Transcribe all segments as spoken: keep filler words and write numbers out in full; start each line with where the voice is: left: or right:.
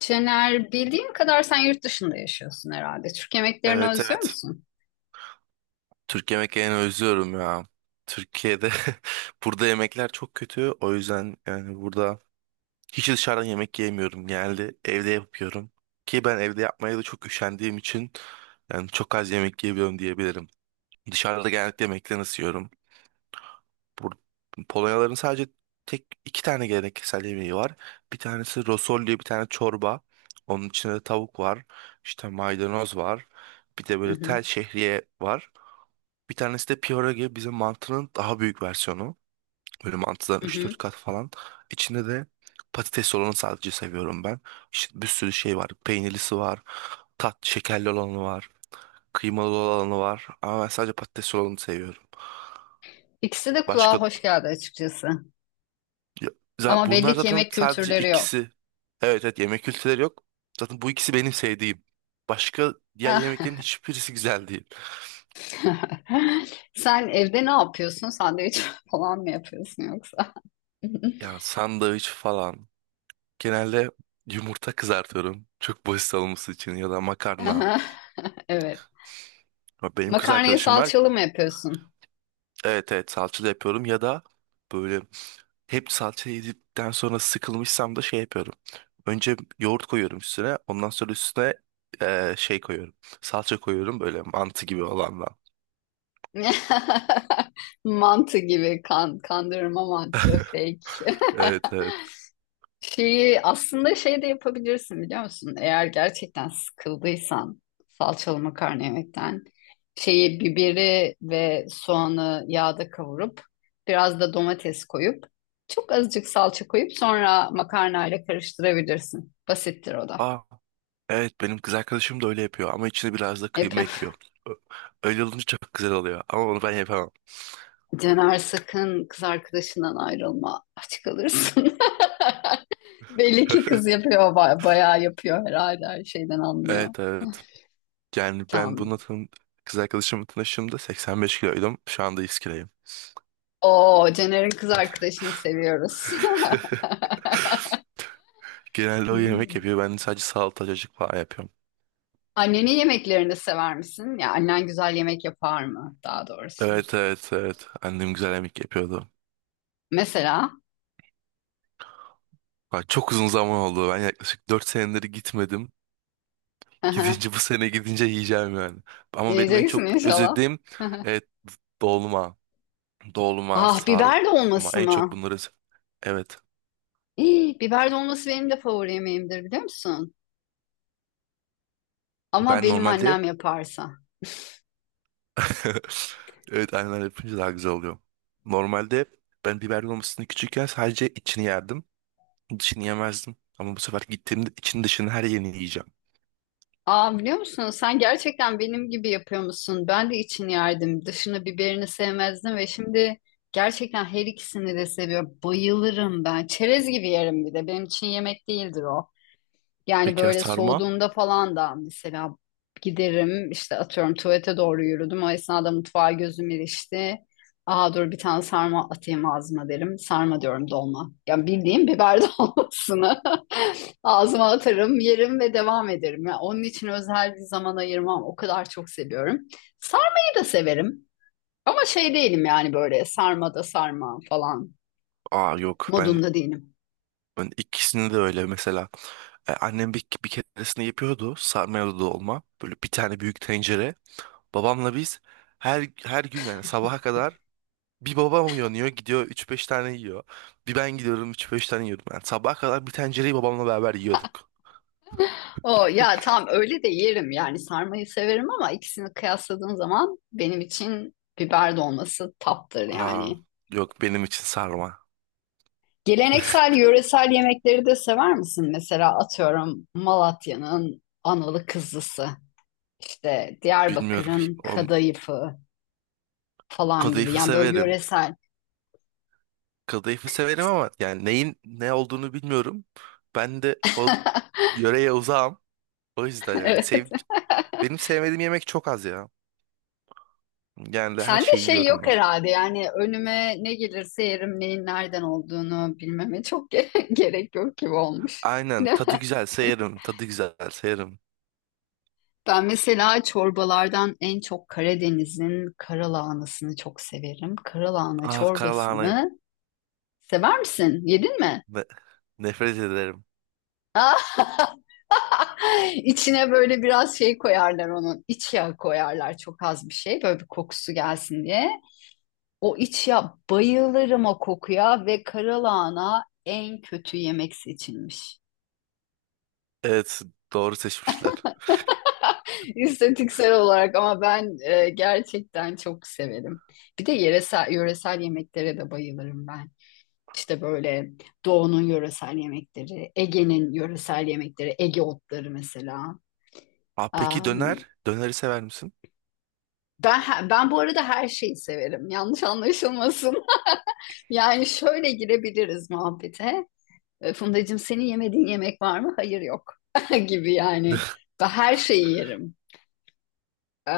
left: Cener, bildiğim kadar sen yurt dışında yaşıyorsun herhalde. Türk yemeklerini
right: Evet,
left: özlüyor
right: evet.
left: musun?
right: Türk yemeklerini özlüyorum ya. Türkiye'de Burada yemekler çok kötü. O yüzden yani burada hiç dışarıdan yemek yemiyorum. Genelde evde yapıyorum. Ki ben evde yapmaya da çok üşendiğim için yani çok az yemek yiyebiliyorum diyebilirim. Dışarıda genellikle yemekten ısıyorum. Bur Polonyaların sadece tek iki tane geleneksel yemeği var. Bir tanesi rosol diye bir tane çorba. Onun içinde tavuk var. İşte maydanoz var. Bir de
left: Hı
right: böyle
left: hı,
right: tel şehriye var. Bir tanesi de pierogi, bizim mantının daha büyük versiyonu. Böyle mantıdan
left: hı
right: üç
left: hı.
right: dört kat falan. İçinde de patates olanı sadece seviyorum ben. İşte bir sürü şey var. Peynirlisi var. Tat şekerli olanı var. Kıymalı olanı var. Ama ben sadece patates olanı seviyorum.
left: İkisi de
right: Başka
left: kulağa hoş geldi açıkçası.
right: ya- za-
left: Ama
right: bunlar
left: belli ki
right: zaten
left: yemek
right: sadece
left: kültürleri yok.
right: ikisi. Evet, evet, yemek kültürleri yok. Zaten bu ikisi benim sevdiğim. Başka diğer yemeklerin hiçbirisi güzel değil.
left: Sen evde ne yapıyorsun? Sandviç falan mı yapıyorsun yoksa?
right: Yani sandviç falan. Genelde yumurta kızartıyorum. Çok basit olması için ya da makarna.
left: Aha. Evet.
right: Ya, benim kız
left: Makarnayı
right: arkadaşım var.
left: salçalı mı yapıyorsun?
right: Evet, evet, salçalı yapıyorum ya da böyle hep salça yedikten sonra sıkılmışsam da şey yapıyorum. Önce yoğurt koyuyorum üstüne. Ondan sonra üstüne eee, şey koyuyorum. Salça koyuyorum böyle mantı gibi olandan.
left: Mantı gibi kan, kandırma mantığı fake.
right: Evet, evet.
left: Şeyi aslında şey de yapabilirsin biliyor musun? Eğer gerçekten sıkıldıysan salçalı makarna yemekten şeyi biberi ve soğanı yağda kavurup biraz da domates koyup çok azıcık salça koyup sonra makarnayla karıştırabilirsin. Basittir o da.
right: Aa, evet, benim kız arkadaşım da öyle yapıyor ama içine biraz da kıyma
left: Yapıyorum.
right: ekliyor. Ö- Öyle olunca çok güzel oluyor ama onu ben yapamam.
left: Caner sakın kız arkadaşından ayrılma. Aç kalırsın. Belli ki kız yapıyor, ba- bayağı yapıyor herhalde her şeyden anlıyor.
right: Evet, evet. Yani ben
left: Tamam.
right: buna tan kız arkadaşımla tanıştığımda seksen beş kiloydum. Şu anda yüz kiloyum.
left: Oo, Caner'in kız arkadaşını seviyoruz.
right: Genelde o yemek
left: Hmm.
right: yapıyor. Ben sadece salata cacık falan yapıyorum.
left: Annenin yemeklerini sever misin? Ya annen güzel yemek yapar mı daha doğrusu?
right: Evet, evet, evet. Annem güzel yemek yapıyordu.
left: Mesela
right: Bak, çok uzun zaman oldu. Ben yaklaşık dört senedir gitmedim.
left: aha.
right: Gidince bu sene gidince yiyeceğim yani. Ama benim en
left: Yiyeceksin
right: çok
left: inşallah.
right: özlediğim,
left: Aha.
right: evet, dolma. Dolma,
left: Ah
right: sarma.
left: biber dolması
right: En çok
left: mı?
right: bunları... Evet.
left: İyi, biber dolması benim de favori yemeğimdir biliyor musun? Ama
right: Ben
left: benim
right: normalde
left: annem yaparsa.
right: evet, aynen, yapınca daha güzel oluyor. Normalde ben biber dolmasını küçükken sadece içini yerdim. Dışını yemezdim. Ama bu sefer gittiğimde için dışını her yerini yiyeceğim.
left: Aa, biliyor musun? Sen gerçekten benim gibi yapıyor musun? Ben de için yerdim. Dışını biberini sevmezdim ve şimdi gerçekten her ikisini de seviyorum. Bayılırım ben. Çerez gibi yerim bir de. Benim için yemek değildir o. Yani
right: Peki ya
left: böyle
right: sarma?
left: soğuduğunda falan da mesela giderim işte atıyorum tuvalete doğru yürüdüm. O esnada mutfağa gözüm ilişti. Aa, dur bir tane sarma atayım ağzıma derim. Sarma diyorum dolma. Yani bildiğim biber dolmasını ağzıma atarım, yerim ve devam ederim. Yani onun için özel bir zaman ayırmam. O kadar çok seviyorum. Sarmayı da severim. Ama şey değilim yani böyle sarma da sarma falan
right: Aa, yok, ben
left: modunda değilim.
right: Ben ikisini de öyle mesela. E, annem bir, bir keresinde yapıyordu sarmayalı dolma. Böyle bir tane büyük tencere. Babamla biz her her gün yani sabaha kadar bir babam uyanıyor gidiyor üç beş tane yiyor. Bir ben gidiyorum üç beş tane yiyordum. Yani sabaha kadar bir tencereyi babamla beraber yiyorduk.
left: O ya tam öyle de yerim yani sarmayı severim ama ikisini kıyasladığım zaman benim için biber dolması taptır
right: Aa,
left: yani.
right: yok, benim için sarma.
left: Geleneksel yöresel yemekleri de sever misin? Mesela atıyorum Malatya'nın analı kızlısı, işte
right: Bilmiyorum.
left: Diyarbakır'ın
right: O,
left: kadayıfı falan gibi.
right: kadayıfı
left: Yani böyle
right: severim.
left: yöresel.
right: Kadayıfı severim ama yani neyin ne olduğunu bilmiyorum. Ben de o yöreye uzağım. O yüzden yani
left: Evet.
right: sev benim sevmediğim yemek çok az ya. Genelde her
left: Sende
right: şeyi
left: şey
right: yiyorum
left: yok
right: ben.
left: herhalde yani önüme ne gelirse yerim neyin nereden olduğunu bilmeme çok ge- gerek yok gibi olmuş.
right: Aynen, tadı güzel yerim. Tadı güzel yerim.
left: Ben mesela çorbalardan en çok Karadeniz'in karalahanasını çok severim. Karalahana
right: Ah, karalahana.
left: çorbasını sever misin? Yedin mi?
right: Ne- nefret ederim.
left: Ah, içine böyle biraz şey koyarlar onun. İç yağı koyarlar çok az bir şey böyle bir kokusu gelsin diye. O iç yağ bayılırım o kokuya ve karalahana en kötü yemek seçilmiş.
right: Evet, doğru seçmişler.
left: İstatistiksel olarak ama ben e, gerçekten çok severim. Bir de yöresel, yöresel yemeklere de bayılırım ben. İşte böyle Doğu'nun yöresel yemekleri, Ege'nin yöresel yemekleri, Ege otları mesela.
right: Ah, peki
left: Am,
right: döner. Döneri sever misin?
left: ben ben bu arada her şeyi severim. Yanlış anlaşılmasın. Yani şöyle girebiliriz muhabbete. E, Fundacığım senin yemediğin yemek var mı? Hayır yok gibi yani. Ben her şeyi yerim. E,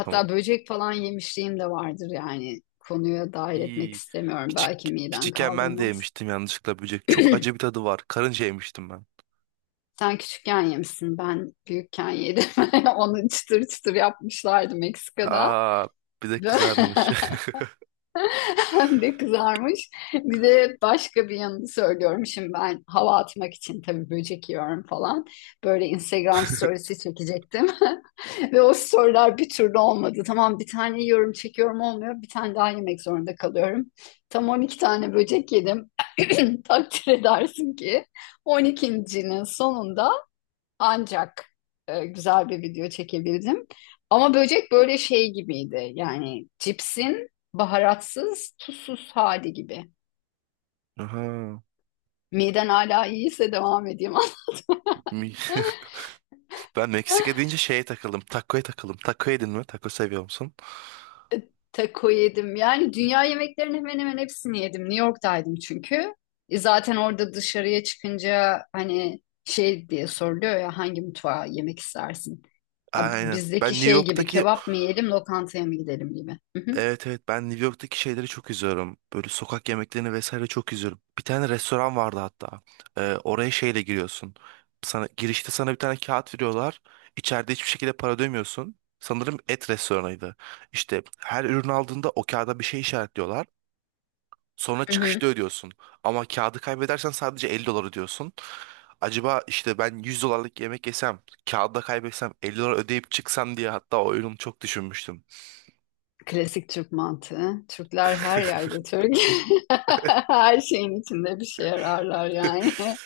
right: Tamam.
left: böcek falan yemişliğim de vardır yani. Konuya dahil etmek
right: İyi.
left: istemiyorum.
right: Küçük,
left: Belki miden
right: küçükken ben de
left: kaldırmaz.
right: yemiştim yanlışlıkla böcek. Çok acı bir tadı var. Karınca yemiştim ben.
left: Sen küçükken yemişsin, ben büyükken yedim. Onu çıtır çıtır yapmışlardı Meksika'da.
right: Aa, bir de kızarmış.
left: Hem de kızarmış. Bir de başka bir yanını söylüyorum. Şimdi ben hava atmak için tabii böcek yiyorum falan. Böyle Instagram storiesi çekecektim. Ve o storyler bir türlü olmadı. Tamam bir tane yiyorum, çekiyorum olmuyor. Bir tane daha yemek zorunda kalıyorum. Tam on iki tane böcek yedim. Takdir edersin ki on ikincinin.'nin sonunda ancak e, güzel bir video çekebildim. Ama böcek böyle şey gibiydi. Yani cipsin baharatsız, tuzsuz hali gibi.
right: Aha.
left: Miden hala iyiyse devam edeyim.
right: Mi- Ben Meksika deyince şeye takıldım. Taco'ya takıldım. Taco yedin mi? Taco seviyor musun?
left: Taco yedim. Yani dünya yemeklerinin hemen hemen hepsini yedim. New York'taydım çünkü. E, zaten orada dışarıya çıkınca hani şey diye soruluyor ya hangi mutfağa yemek istersin? Ya,
right: Aynen.
left: bizdeki
right: Ben New
left: şey gibi
right: York'taki
left: kebap mı yiyelim, lokantaya mı gidelim gibi. Hı hı.
right: Evet, evet, ben New York'taki şeyleri çok izliyorum. Böyle sokak yemeklerini vesaire çok izliyorum. Bir tane restoran vardı hatta. Ee, oraya şeyle giriyorsun. Sana girişte sana bir tane kağıt veriyorlar. İçeride hiçbir şekilde para ödemiyorsun. Sanırım et restoranıydı. İşte her ürün aldığında o kağıda bir şey işaretliyorlar. Sonra
left: Hı hı.
right: çıkışta ödüyorsun. Ama kağıdı kaybedersen sadece elli dolar ödüyorsun. Acaba işte ben yüz dolarlık yemek yesem, kağıdı da kaybetsem elli dolar ödeyip çıksam diye hatta o oyunu çok düşünmüştüm.
left: Klasik Türk mantığı. Türkler her yerde Türk. Her şeyin içinde bir şey ararlar yani.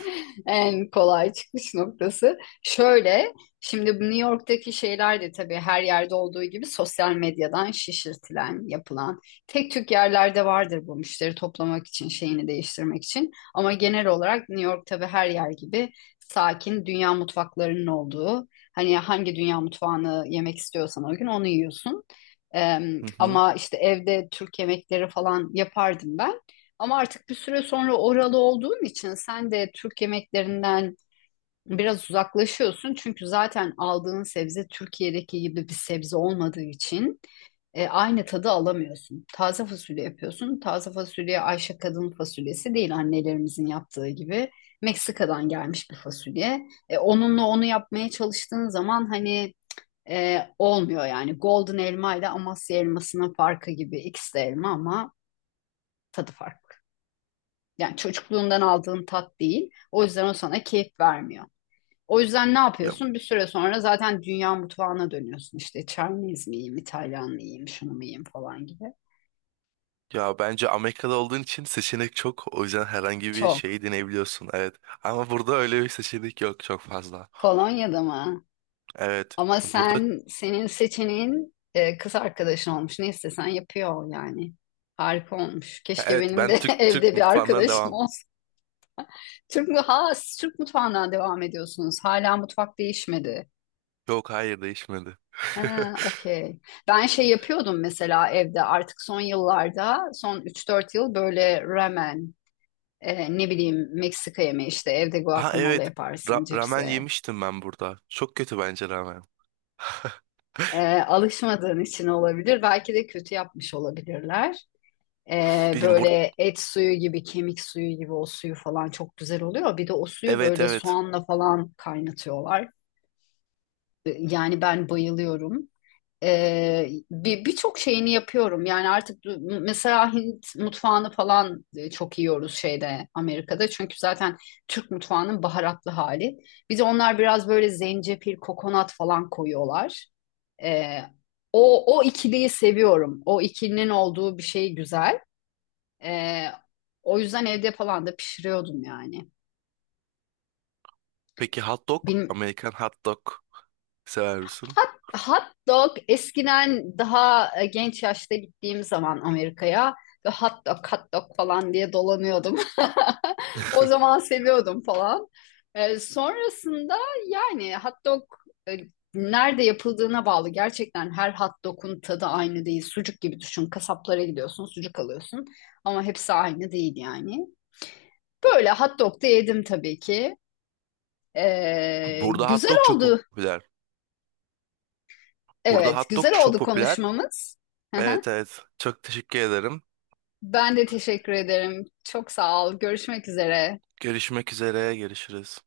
left: En kolay çıkış noktası. Şöyle, şimdi bu New York'taki şeyler de tabii her yerde olduğu gibi sosyal medyadan şişirtilen, yapılan. Tek Türk yerlerde vardır bu müşteri toplamak için, şeyini değiştirmek için. Ama genel olarak New York tabii her yer gibi sakin, dünya mutfaklarının olduğu. Hani hangi dünya mutfağını yemek istiyorsan o gün onu yiyorsun. Em,
right: Hı hı.
left: ama işte evde Türk yemekleri falan yapardım ben. Ama artık bir süre sonra oralı olduğun için sen de Türk yemeklerinden biraz uzaklaşıyorsun. Çünkü zaten aldığın sebze Türkiye'deki gibi bir sebze olmadığı için e, aynı tadı alamıyorsun. Taze fasulye yapıyorsun. Taze fasulye Ayşe kadın fasulyesi değil annelerimizin yaptığı gibi. Meksika'dan gelmiş bir fasulye. E, onunla onu yapmaya çalıştığın zaman hani e, olmuyor yani. Golden elma ile Amasya elmasının farkı gibi. İkisi de elma ama tadı farklı. Yani çocukluğundan aldığın tat değil. O yüzden o sana keyif vermiyor. O yüzden ne
right: Ya,
left: yapıyorsun? Bir süre sonra zaten dünya mutfağına dönüyorsun. İşte Chinese mi yiyeyim, İtalyan mı şunu mu falan gibi.
right: ya bence Amerika'da olduğun için seçenek çok. O yüzden herhangi bir
left: Çok.
right: şeyi deneyebiliyorsun. Evet. Ama burada öyle bir seçenek yok çok fazla.
left: Kolonya'da mı?
right: Evet.
left: Ama
right: Burada
left: sen, senin seçeneğin e, kız arkadaşın olmuş. Ne istesen yapıyor yani. Harika olmuş. Keşke
right: evet,
left: benim
right: ben
left: de
right: Türk Türk
left: evde bir
right: mutfağından
left: arkadaşım
right: devam.
left: olsa. Türk, mü- ha, siz Türk mutfağından devam ediyorsunuz. Hala mutfak değişmedi.
right: Yok, hayır, değişmedi.
left: Ha, okey. Ben şey yapıyordum mesela evde artık son yıllarda, son üç dört yıl böyle ramen, e, ne bileyim Meksika yemeği işte evde
right: Ha,
left: guacamole
right: evet.
left: yaparsın
right: Ra- ramen
left: cipsle.
right: yemiştim ben burada. Çok kötü bence ramen.
left: E, alışmadığın için olabilir. Belki de kötü yapmış olabilirler. E,
right: Bilmiyorum bur
left: böyle et suyu gibi, kemik suyu gibi o suyu falan çok güzel oluyor. Bir de o suyu
right: Evet,
left: böyle
right: evet.
left: soğanla falan kaynatıyorlar. E, yani ben bayılıyorum. Ee, bir birçok şeyini yapıyorum. Yani artık du- mesela Hint mutfağını falan e, çok yiyoruz şeyde Amerika'da. Çünkü zaten Türk mutfağının baharatlı hali. Bir de onlar biraz böyle zencefil, kokonat falan koyuyorlar. Ee, o o ikiliyi seviyorum. O ikilinin olduğu bir şey güzel. Ee, o yüzden evde falan da pişiriyordum yani.
right: Peki hot dog?
left: Bil-
right: Amerikan hot dog sever misin?
left: Hot, hot dog eskiden daha e, genç yaşta gittiğim zaman Amerika'ya ve hot dog hot dog falan diye dolanıyordum. O zaman seviyordum falan. E, sonrasında yani hot dog e, nerede yapıldığına bağlı. Gerçekten her hot dog'un tadı aynı değil. Sucuk gibi düşün. Kasaplara gidiyorsun, sucuk alıyorsun. Ama hepsi aynı değil yani. Böyle hot dog da yedim tabii ki. E,
right: Burada hot
left: güzel
right: dog çok
left: oldu.
right: popüler. Burada
left: Evet,
right: hot dog
left: güzel
right: çok
left: oldu
right: popüler.
left: konuşmamız.
right: Evet, evet. Çok teşekkür ederim.
left: Ben de teşekkür ederim. Çok sağ ol. Görüşmek üzere.
right: Görüşmek üzere. Görüşürüz.